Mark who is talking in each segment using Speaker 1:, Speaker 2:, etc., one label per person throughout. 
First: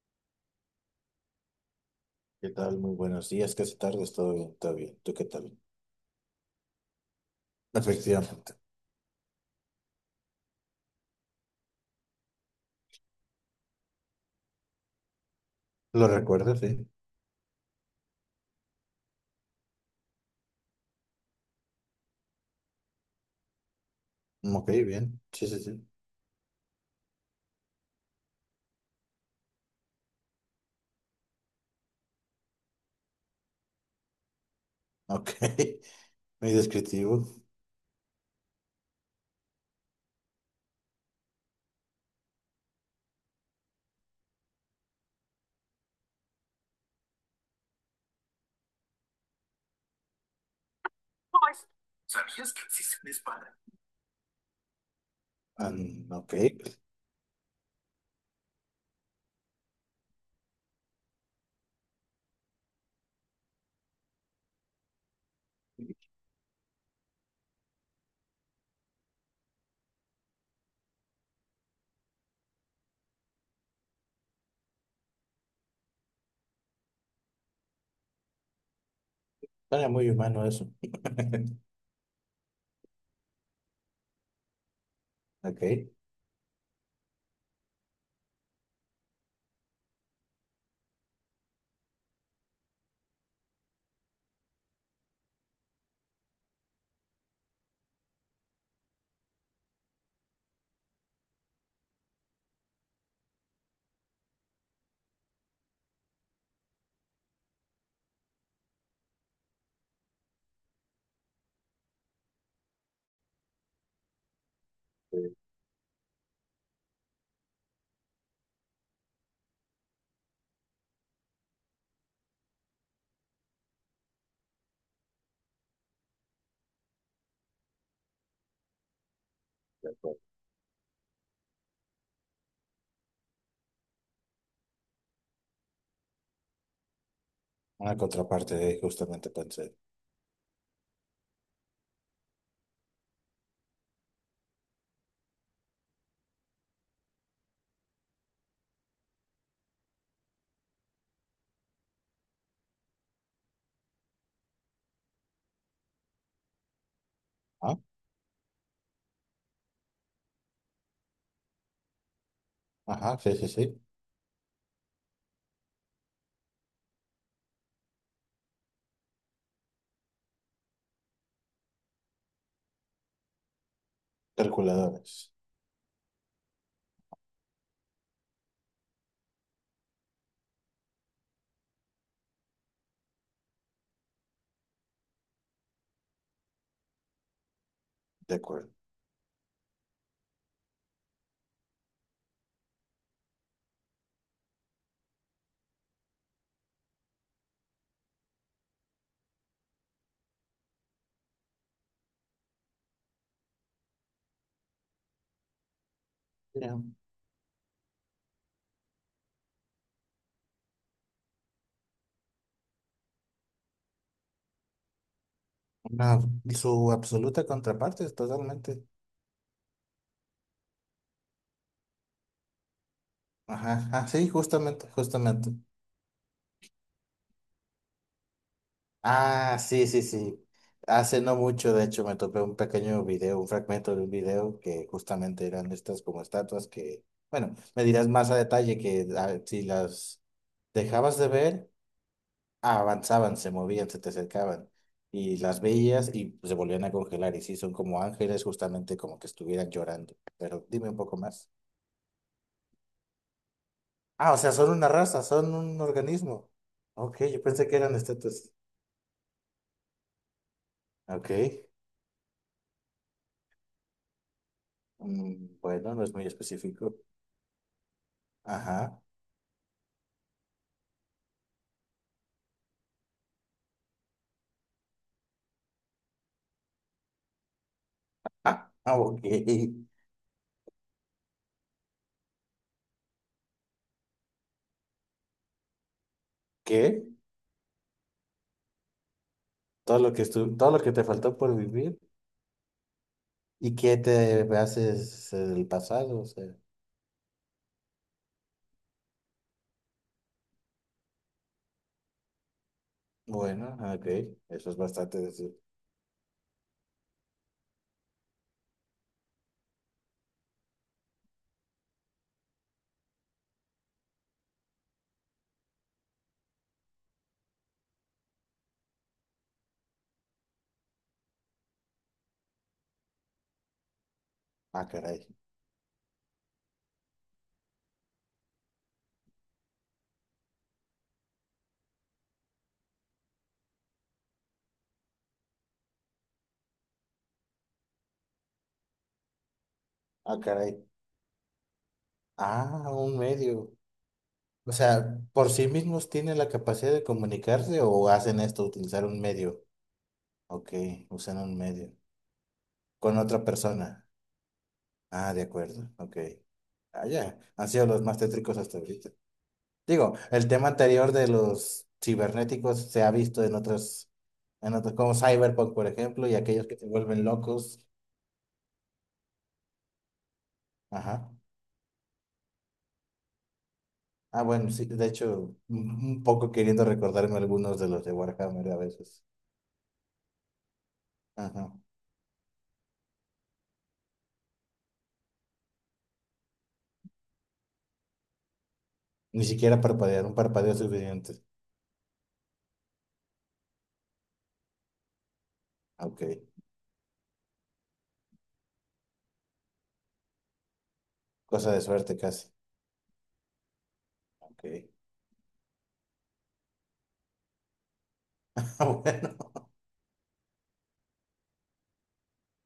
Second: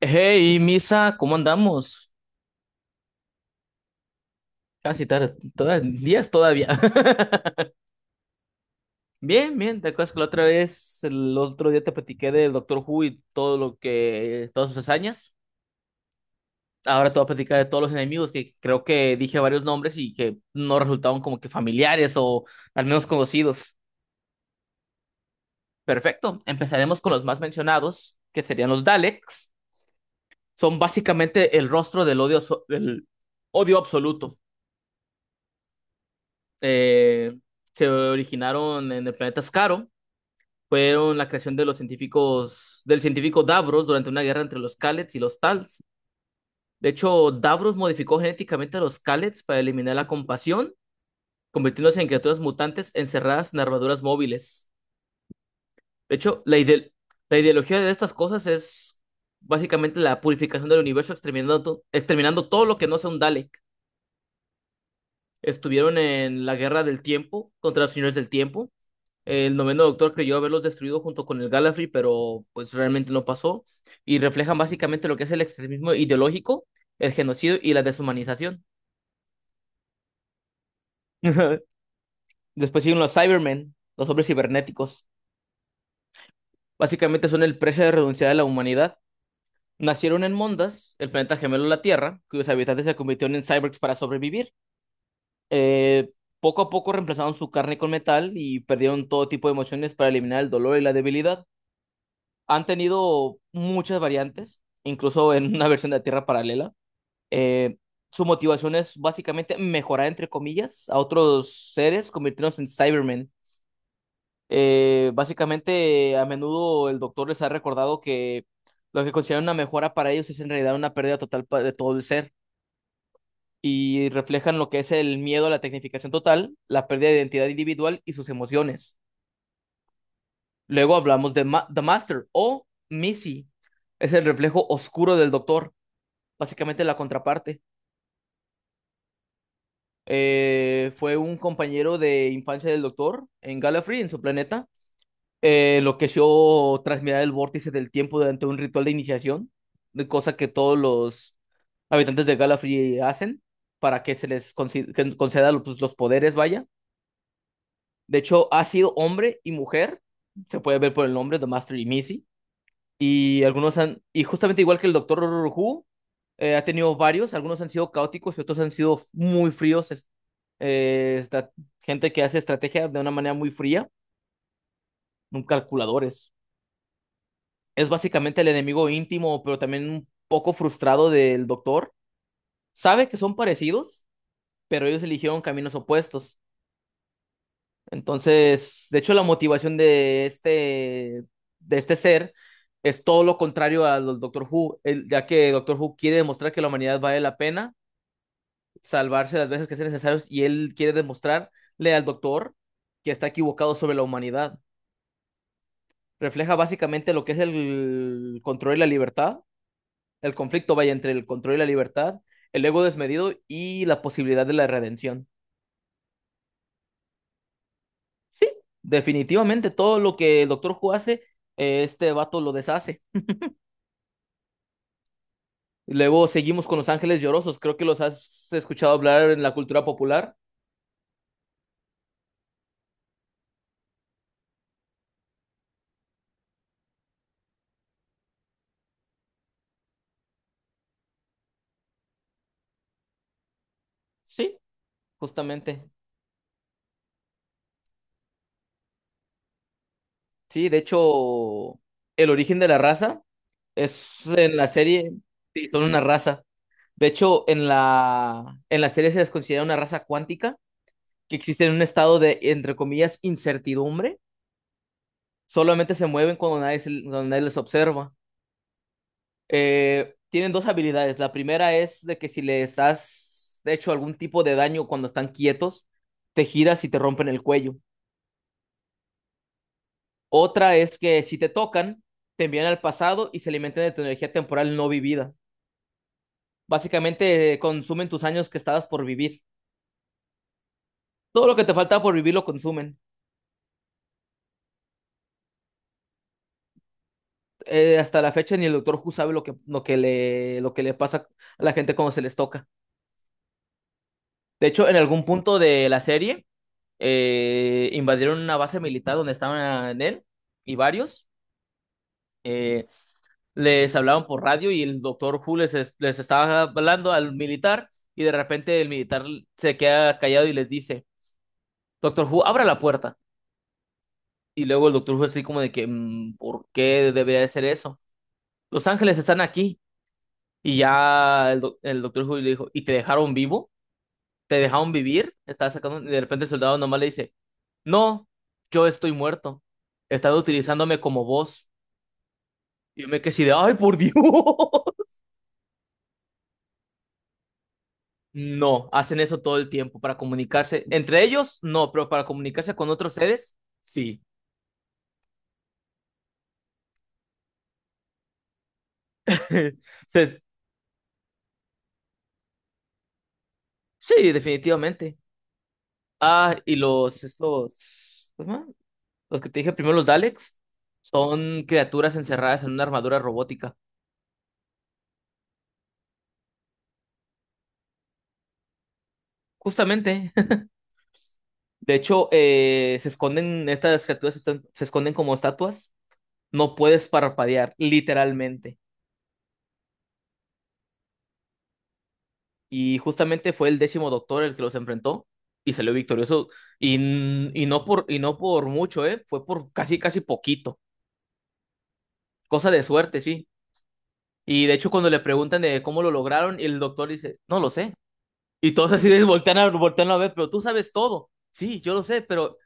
Speaker 1: Hey, Misa, ¿cómo andamos?
Speaker 2: ¿Qué tal? Muy buenos días, casi tardes, todo bien, todo bien.
Speaker 1: Casi
Speaker 2: ¿Tú qué
Speaker 1: tarde,
Speaker 2: tal?
Speaker 1: días todavía.
Speaker 2: Efectivamente.
Speaker 1: Bien, bien, ¿te acuerdas que la otra vez, el otro día te platiqué del Doctor Who y todas sus hazañas?
Speaker 2: ¿Lo recuerdas? Sí.
Speaker 1: Ahora te voy a platicar de todos los enemigos que creo que dije varios nombres y que no resultaban como que familiares o al menos conocidos.
Speaker 2: Ok, bien. Sí, sí, sí.
Speaker 1: Perfecto, empezaremos con los más mencionados, que serían los Daleks. Son básicamente el rostro del odio, del odio absoluto.
Speaker 2: Ok. Muy descriptivo.
Speaker 1: eh, Se originaron en el planeta Skaro. Fueron la creación de los científicos, del científico Davros durante una guerra entre los Kallets y los Tals. De hecho, Davros modificó genéticamente a los Kallets para eliminar la compasión, convirtiéndose en criaturas
Speaker 2: ¿Sabías que
Speaker 1: mutantes
Speaker 2: existe un
Speaker 1: encerradas
Speaker 2: espada?
Speaker 1: en armaduras móviles.
Speaker 2: Ah, mm,
Speaker 1: De
Speaker 2: ok.
Speaker 1: hecho, la ideología de estas cosas es básicamente la purificación del universo, exterminando, exterminando todo lo que no sea un Dale. Estuvieron en la Guerra del Tiempo contra los Señores del Tiempo. El noveno doctor creyó haberlos destruido junto con el Gallifrey, pero pues realmente no pasó. Y reflejan básicamente lo que es el extremismo ideológico, el genocidio y la deshumanización.
Speaker 2: Suena muy humano eso.
Speaker 1: Después siguen los Cybermen, los hombres cibernéticos.
Speaker 2: Ok.
Speaker 1: Básicamente son el precio de renunciar de la humanidad. Nacieron en Mondas, el planeta gemelo de la Tierra, cuyos habitantes se convirtieron en cyborgs para sobrevivir. Eh, Poco a poco reemplazaron su carne con metal y perdieron todo tipo de emociones para eliminar el dolor y la debilidad. Han tenido muchas variantes, incluso en una versión de la Tierra Paralela. Eh, Su motivación es básicamente mejorar, entre comillas, a otros seres, convirtiéndose en Cybermen.
Speaker 2: Sí,
Speaker 1: Básicamente, a menudo el doctor les ha recordado que lo que consideran una mejora para ellos es en realidad una pérdida total de todo el ser. Y reflejan lo que es el miedo a la tecnificación total, la pérdida de identidad individual y sus emociones.
Speaker 2: de acuerdo.
Speaker 1: Luego hablamos de The Master o Missy. Es el reflejo oscuro del doctor, básicamente la contraparte.
Speaker 2: Una contraparte de justamente pensé.
Speaker 1: Fue un compañero de infancia del doctor en Gallifrey, en su planeta. Lo que yo tras mirar el vórtice del tiempo durante un ritual de iniciación, de cosa que todos los habitantes de Gallifrey hacen para que se les que conceda los, pues, los poderes, vaya.
Speaker 2: ¿Ah?
Speaker 1: De hecho, ha sido hombre y mujer, se puede ver por el nombre, The Master y Missy,
Speaker 2: Ajá, sí, sí, sí.
Speaker 1: y justamente igual que el Doctor Who, ha tenido varios, algunos han sido caóticos y otros han sido muy fríos, esta gente que hace estrategia de una manera muy fría,
Speaker 2: Calculadores.
Speaker 1: un calculadores. Es básicamente el enemigo íntimo, pero también un poco frustrado del Doctor. Sabe que son parecidos, pero ellos eligieron caminos opuestos.
Speaker 2: De acuerdo.
Speaker 1: Entonces, de hecho, la motivación de este ser es todo lo contrario al Doctor Who, ya que Doctor Who quiere demostrar que la humanidad vale la pena salvarse las veces que sean necesarios y él quiere demostrarle al Doctor que está equivocado sobre la humanidad. Refleja
Speaker 2: Mira,
Speaker 1: básicamente lo que es el control y la libertad, el conflicto vaya entre el control y la libertad, el ego desmedido y la posibilidad de la redención.
Speaker 2: una, su absoluta contraparte es
Speaker 1: Sí,
Speaker 2: totalmente.
Speaker 1: definitivamente todo lo que el Doctor Who hace, este vato lo deshace.
Speaker 2: Ajá, ah, sí, justamente, justamente.
Speaker 1: Luego seguimos con Los Ángeles Llorosos. Creo que los has escuchado hablar en la
Speaker 2: Ah,
Speaker 1: cultura
Speaker 2: sí, sí,
Speaker 1: popular.
Speaker 2: sí. Hace no mucho, de hecho, me topé un pequeño video, un fragmento de un video que justamente eran estas como estatuas que, bueno, me dirás más a detalle que ah, si las dejabas de ver, ah, avanzaban, se movían, se te
Speaker 1: Sí,
Speaker 2: acercaban y las
Speaker 1: justamente.
Speaker 2: veías y se volvían a congelar y sí, son como ángeles, justamente como que estuvieran llorando. Pero
Speaker 1: Sí, de
Speaker 2: dime un poco más.
Speaker 1: hecho, el origen de la raza es
Speaker 2: Ah, o sea,
Speaker 1: en la
Speaker 2: son una
Speaker 1: serie.
Speaker 2: raza, son
Speaker 1: Sí,
Speaker 2: un
Speaker 1: son una raza.
Speaker 2: organismo.
Speaker 1: De
Speaker 2: Ok, yo
Speaker 1: hecho,
Speaker 2: pensé
Speaker 1: en
Speaker 2: que eran estatuas.
Speaker 1: la, en la serie se les considera una raza cuántica que
Speaker 2: Ok.
Speaker 1: existe en un estado de, entre comillas, incertidumbre. Solamente
Speaker 2: Bueno, no
Speaker 1: se
Speaker 2: es muy
Speaker 1: mueven
Speaker 2: específico.
Speaker 1: cuando nadie les observa.
Speaker 2: Ajá.
Speaker 1: Tienen dos habilidades. La primera es de que si les has hecho algún tipo de daño cuando están quietos, te giras y te rompen el cuello.
Speaker 2: Ah, ah, ok.
Speaker 1: Otra es que si te tocan, te envían al pasado y se alimentan de tu energía temporal no vivida.
Speaker 2: ¿Qué?
Speaker 1: Básicamente consumen tus años que estabas por vivir.
Speaker 2: Todo lo que te faltó
Speaker 1: Todo
Speaker 2: por
Speaker 1: lo que te
Speaker 2: vivir
Speaker 1: falta por vivir lo consumen.
Speaker 2: y qué te haces del pasado, o sea.
Speaker 1: Hasta la fecha ni el Doctor Who sabe lo que le pasa a la gente cuando se les toca.
Speaker 2: Bueno, ah, ok.
Speaker 1: De
Speaker 2: Eso es
Speaker 1: hecho, en
Speaker 2: bastante
Speaker 1: algún
Speaker 2: decir.
Speaker 1: punto de la serie, invadieron una base militar donde estaban él y varios. eh, Les hablaban por radio y el doctor Who les estaba hablando al militar y de repente el militar se queda callado y les dice, Doctor Who, abra la puerta. Y
Speaker 2: Ah,
Speaker 1: luego el Doctor Who
Speaker 2: caray.
Speaker 1: así como de que, ¿Por qué debería de ser eso? Los ángeles están aquí". Y ya el Doctor Who le dijo, ¿y te dejaron vivo? Te dejaron vivir, estás sacando, y de repente el soldado nomás le dice, no, yo estoy muerto, estaba
Speaker 2: Ah, caray.
Speaker 1: utilizándome como voz.
Speaker 2: Ah,
Speaker 1: Y yo
Speaker 2: un
Speaker 1: me quedé así de,
Speaker 2: medio.
Speaker 1: ay, por Dios.
Speaker 2: O sea, ¿por sí mismos tienen la capacidad de comunicarse o hacen esto,
Speaker 1: No,
Speaker 2: utilizar
Speaker 1: hacen
Speaker 2: un
Speaker 1: eso todo
Speaker 2: medio?
Speaker 1: el tiempo para
Speaker 2: Ok,
Speaker 1: comunicarse. Entre
Speaker 2: usan un
Speaker 1: ellos,
Speaker 2: medio.
Speaker 1: no, pero para comunicarse con otros
Speaker 2: Con otra
Speaker 1: seres,
Speaker 2: persona.
Speaker 1: sí.
Speaker 2: Ah, de acuerdo. Ok. Ah, ya. Han sido los más tétricos hasta ahorita. Digo,
Speaker 1: Entonces,
Speaker 2: el tema anterior de los cibernéticos se ha visto
Speaker 1: sí,
Speaker 2: en otros, como
Speaker 1: definitivamente.
Speaker 2: Cyberpunk, por ejemplo, y
Speaker 1: Ah,
Speaker 2: aquellos
Speaker 1: y
Speaker 2: que se vuelven locos.
Speaker 1: estos, ¿cómo se llama? Los que te dije primero, los Daleks,
Speaker 2: Ajá.
Speaker 1: son criaturas encerradas en una armadura robótica.
Speaker 2: Ah, bueno, sí, de hecho, un poco queriendo recordarme algunos de los de Warhammer a veces.
Speaker 1: Justamente.
Speaker 2: Ajá.
Speaker 1: De hecho, se esconden, estas criaturas se esconden como estatuas. No puedes parpadear, literalmente.
Speaker 2: Ni siquiera parpadear, un parpadeo es suficiente.
Speaker 1: Y justamente fue el décimo doctor el que los enfrentó y salió
Speaker 2: Ah, ok.
Speaker 1: victorioso. Y no por mucho, ¿eh? Fue por casi, casi poquito.
Speaker 2: Cosa de suerte casi.
Speaker 1: Cosa de suerte, sí. Y de hecho,
Speaker 2: Ok.
Speaker 1: cuando le preguntan de cómo lo lograron, el doctor dice, no lo sé. Y
Speaker 2: Ah,
Speaker 1: todos así de
Speaker 2: bueno.
Speaker 1: voltean a ver, pero tú sabes todo. Sí, yo lo sé, pero...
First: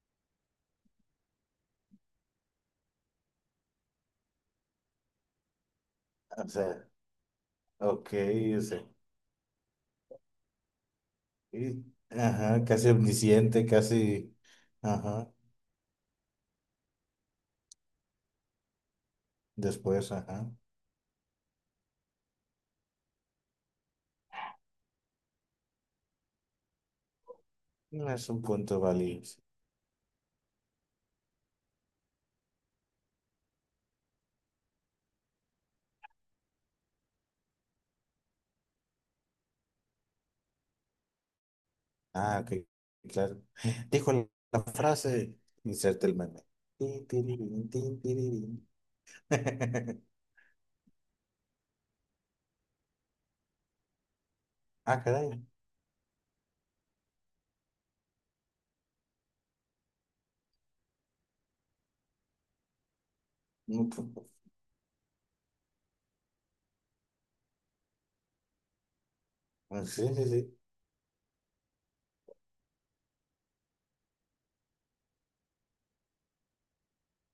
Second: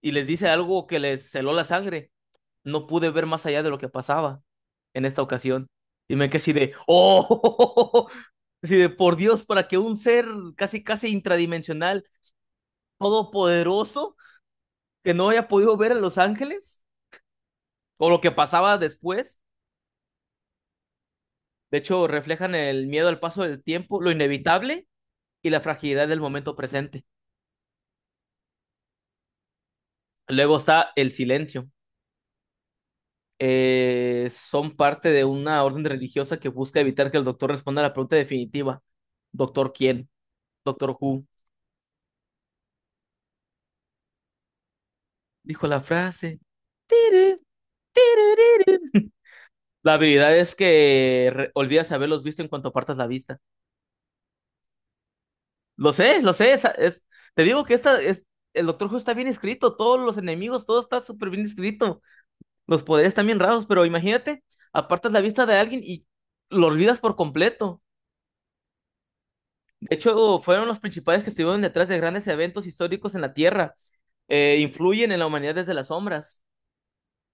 Speaker 1: Y les dice algo que les celó la sangre. No pude ver más allá de lo que pasaba en esta ocasión. Y me quedé
Speaker 2: O
Speaker 1: así de,
Speaker 2: sea,
Speaker 1: ¡oh!
Speaker 2: ok, o
Speaker 1: Así
Speaker 2: sea,
Speaker 1: de, por Dios, para que un ser casi, casi
Speaker 2: y-
Speaker 1: intradimensional,
Speaker 2: ajá, casi omnisciente,
Speaker 1: todopoderoso,
Speaker 2: casi,
Speaker 1: que no
Speaker 2: ajá,
Speaker 1: haya podido ver a Los Ángeles, o lo que pasaba después.
Speaker 2: después, ajá.
Speaker 1: De hecho, reflejan el miedo al paso del tiempo, lo inevitable y la fragilidad del momento presente.
Speaker 2: No es un punto válido.
Speaker 1: Luego está el silencio. Son parte de una orden religiosa que busca evitar que el doctor responda a la pregunta definitiva. ¿Doctor quién? ¿Doctor who?
Speaker 2: Ah, ok, claro. Dijo la frase,
Speaker 1: Dijo la
Speaker 2: inserte el
Speaker 1: frase.
Speaker 2: meme. Tin,
Speaker 1: "Tiri,
Speaker 2: tirirín, tin,
Speaker 1: tiri,
Speaker 2: tirirín.
Speaker 1: tiri". La habilidad es que olvidas haberlos visto en cuanto apartas la vista.
Speaker 2: Ah, caray.
Speaker 1: Lo sé, lo sé. Te digo que el Doctor Who está bien escrito. Todos los enemigos, todo está súper bien escrito. Los poderes están bien raros, pero
Speaker 2: Mm, pu-
Speaker 1: imagínate, apartas la vista de alguien y lo olvidas por completo. De
Speaker 2: Sí, sí,
Speaker 1: hecho,
Speaker 2: sí.
Speaker 1: fueron los principales que estuvieron detrás de grandes eventos históricos en la Tierra. Influyen en la humanidad desde las sombras.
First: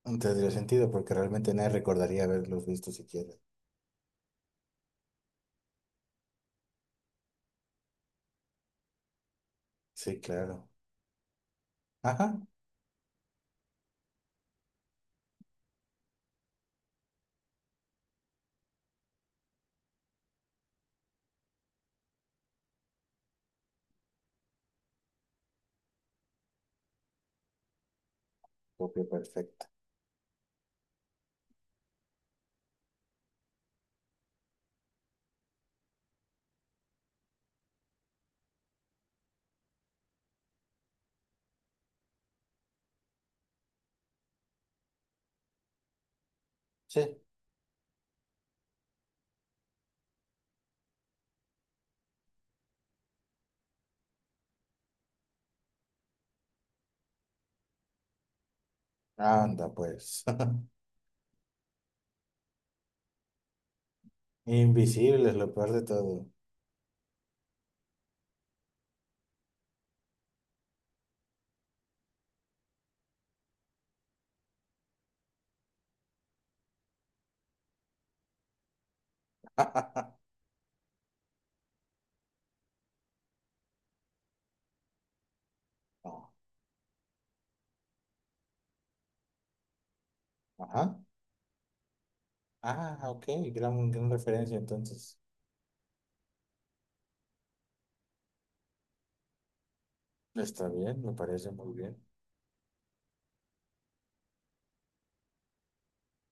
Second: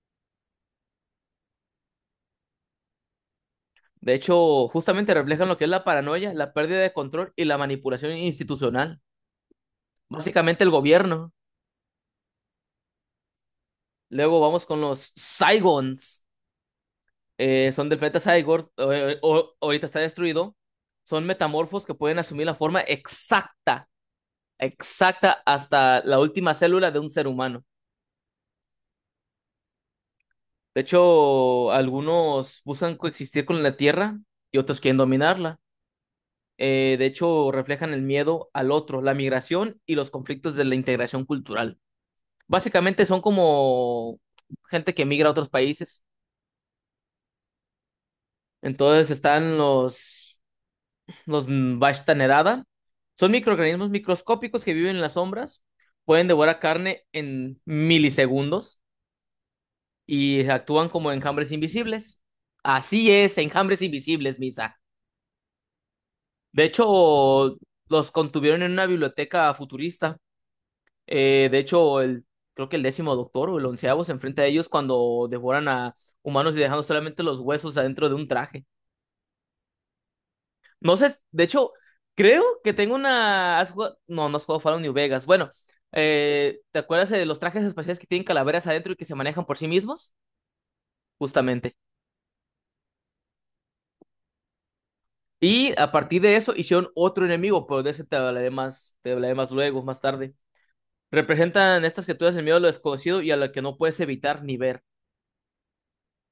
Speaker 2: No tendría sentido porque realmente nadie recordaría haberlos visto siquiera.
Speaker 1: De hecho, justamente reflejan lo que es la paranoia, la pérdida de control y la manipulación institucional.
Speaker 2: Sí,
Speaker 1: Básicamente
Speaker 2: claro.
Speaker 1: el gobierno.
Speaker 2: Ajá,
Speaker 1: Luego vamos con los Saigons. Son del planeta Saigor. Ahorita está destruido. Son metamorfos que pueden asumir la forma exacta, exacta hasta la última célula de un ser humano.
Speaker 2: copia perfecta.
Speaker 1: De hecho, algunos buscan coexistir con la Tierra y otros quieren dominarla. De hecho, reflejan el miedo al otro, la migración y los conflictos de la integración cultural. Básicamente son como gente que migra a otros países.
Speaker 2: Sí,
Speaker 1: Entonces están los Vashta Nerada. Son microorganismos microscópicos que viven en las sombras. Pueden devorar carne en milisegundos
Speaker 2: anda pues.
Speaker 1: y actúan como enjambres invisibles. Así es, enjambres invisibles, Misa.
Speaker 2: Invisible es lo peor de todo.
Speaker 1: De hecho, los contuvieron en una biblioteca futurista. De hecho, creo que el décimo doctor o el onceavo se enfrenta a ellos cuando devoran a humanos y dejando solamente los huesos adentro de un traje. No sé, de hecho, creo que tengo una. No, no has jugado Fallout New Vegas. Bueno,
Speaker 2: No,
Speaker 1: ¿te acuerdas de los trajes espaciales que tienen calaveras adentro y que se manejan por sí mismos?
Speaker 2: ajá.
Speaker 1: Justamente.
Speaker 2: Ah, ok, gran, gran referencia entonces.
Speaker 1: Y a partir de eso hicieron otro enemigo, pero de ese te hablaré más luego, más tarde.
Speaker 2: Está bien, me parece muy
Speaker 1: Representan
Speaker 2: bien.
Speaker 1: estas criaturas el miedo a lo desconocido y a lo que no puedes evitar ni ver.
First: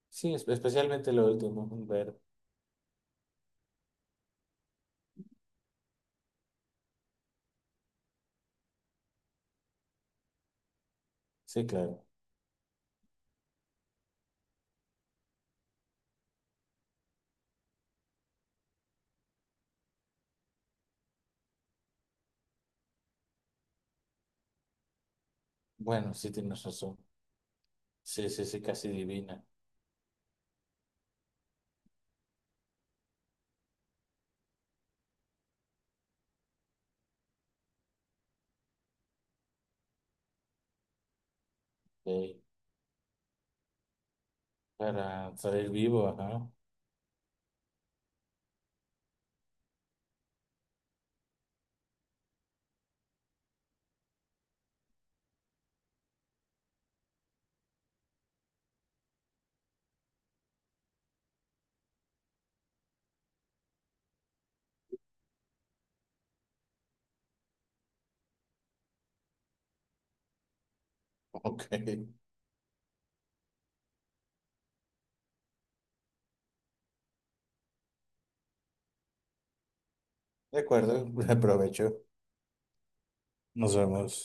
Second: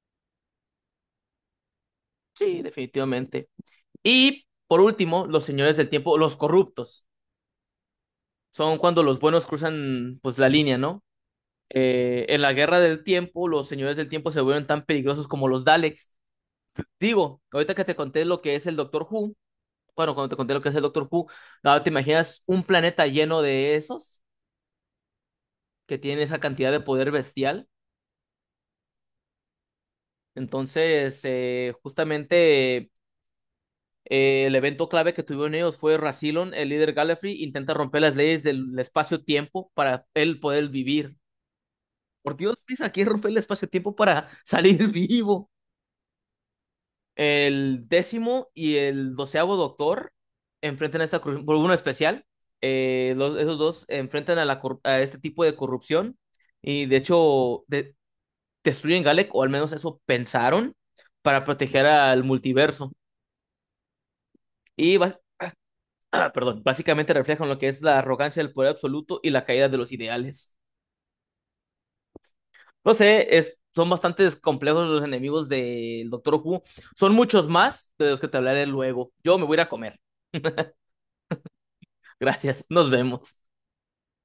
Speaker 2: Sí, es- especialmente lo último, ver.
Speaker 1: Sí, definitivamente. Y por último, los señores del tiempo, los corruptos. Son cuando los buenos cruzan pues la línea, ¿no?
Speaker 2: Sí, claro.
Speaker 1: En la guerra del tiempo, los señores del tiempo se vuelven tan peligrosos como los Daleks. Digo, ahorita que te conté lo que es el Doctor Who, bueno, cuando te conté lo que es el Doctor Who, ahora te imaginas un planeta lleno de esos que
Speaker 2: Bueno,
Speaker 1: tienen
Speaker 2: sí
Speaker 1: esa
Speaker 2: tienes
Speaker 1: cantidad de
Speaker 2: razón.
Speaker 1: poder bestial.
Speaker 2: Sí, sí, sí, casi divina.
Speaker 1: Entonces, justamente el evento clave que tuvieron ellos fue Rassilon, el líder Gallifrey, intenta romper las leyes del espacio-tiempo para él poder vivir. Por
Speaker 2: Ok.
Speaker 1: Dios, Luis, aquí rompe el espacio-tiempo para salir
Speaker 2: Para
Speaker 1: vivo.
Speaker 2: salir vivo, ajá.
Speaker 1: El décimo y el doceavo doctor enfrentan a esta corrupción por uno especial. Esos dos enfrentan a este tipo de corrupción y de hecho destruyen Galek, o al menos eso pensaron, para proteger al multiverso. Y bas- perdón, básicamente reflejan lo que es la arrogancia del poder absoluto y la caída de los ideales.
Speaker 2: Ok. De
Speaker 1: No sé, son bastante complejos los enemigos del Doctor Who. Son muchos más de los que te hablaré luego. Yo me voy a ir a comer.
Speaker 2: acuerdo, aprovecho.
Speaker 1: Gracias, nos vemos.
Speaker 2: Nos vemos.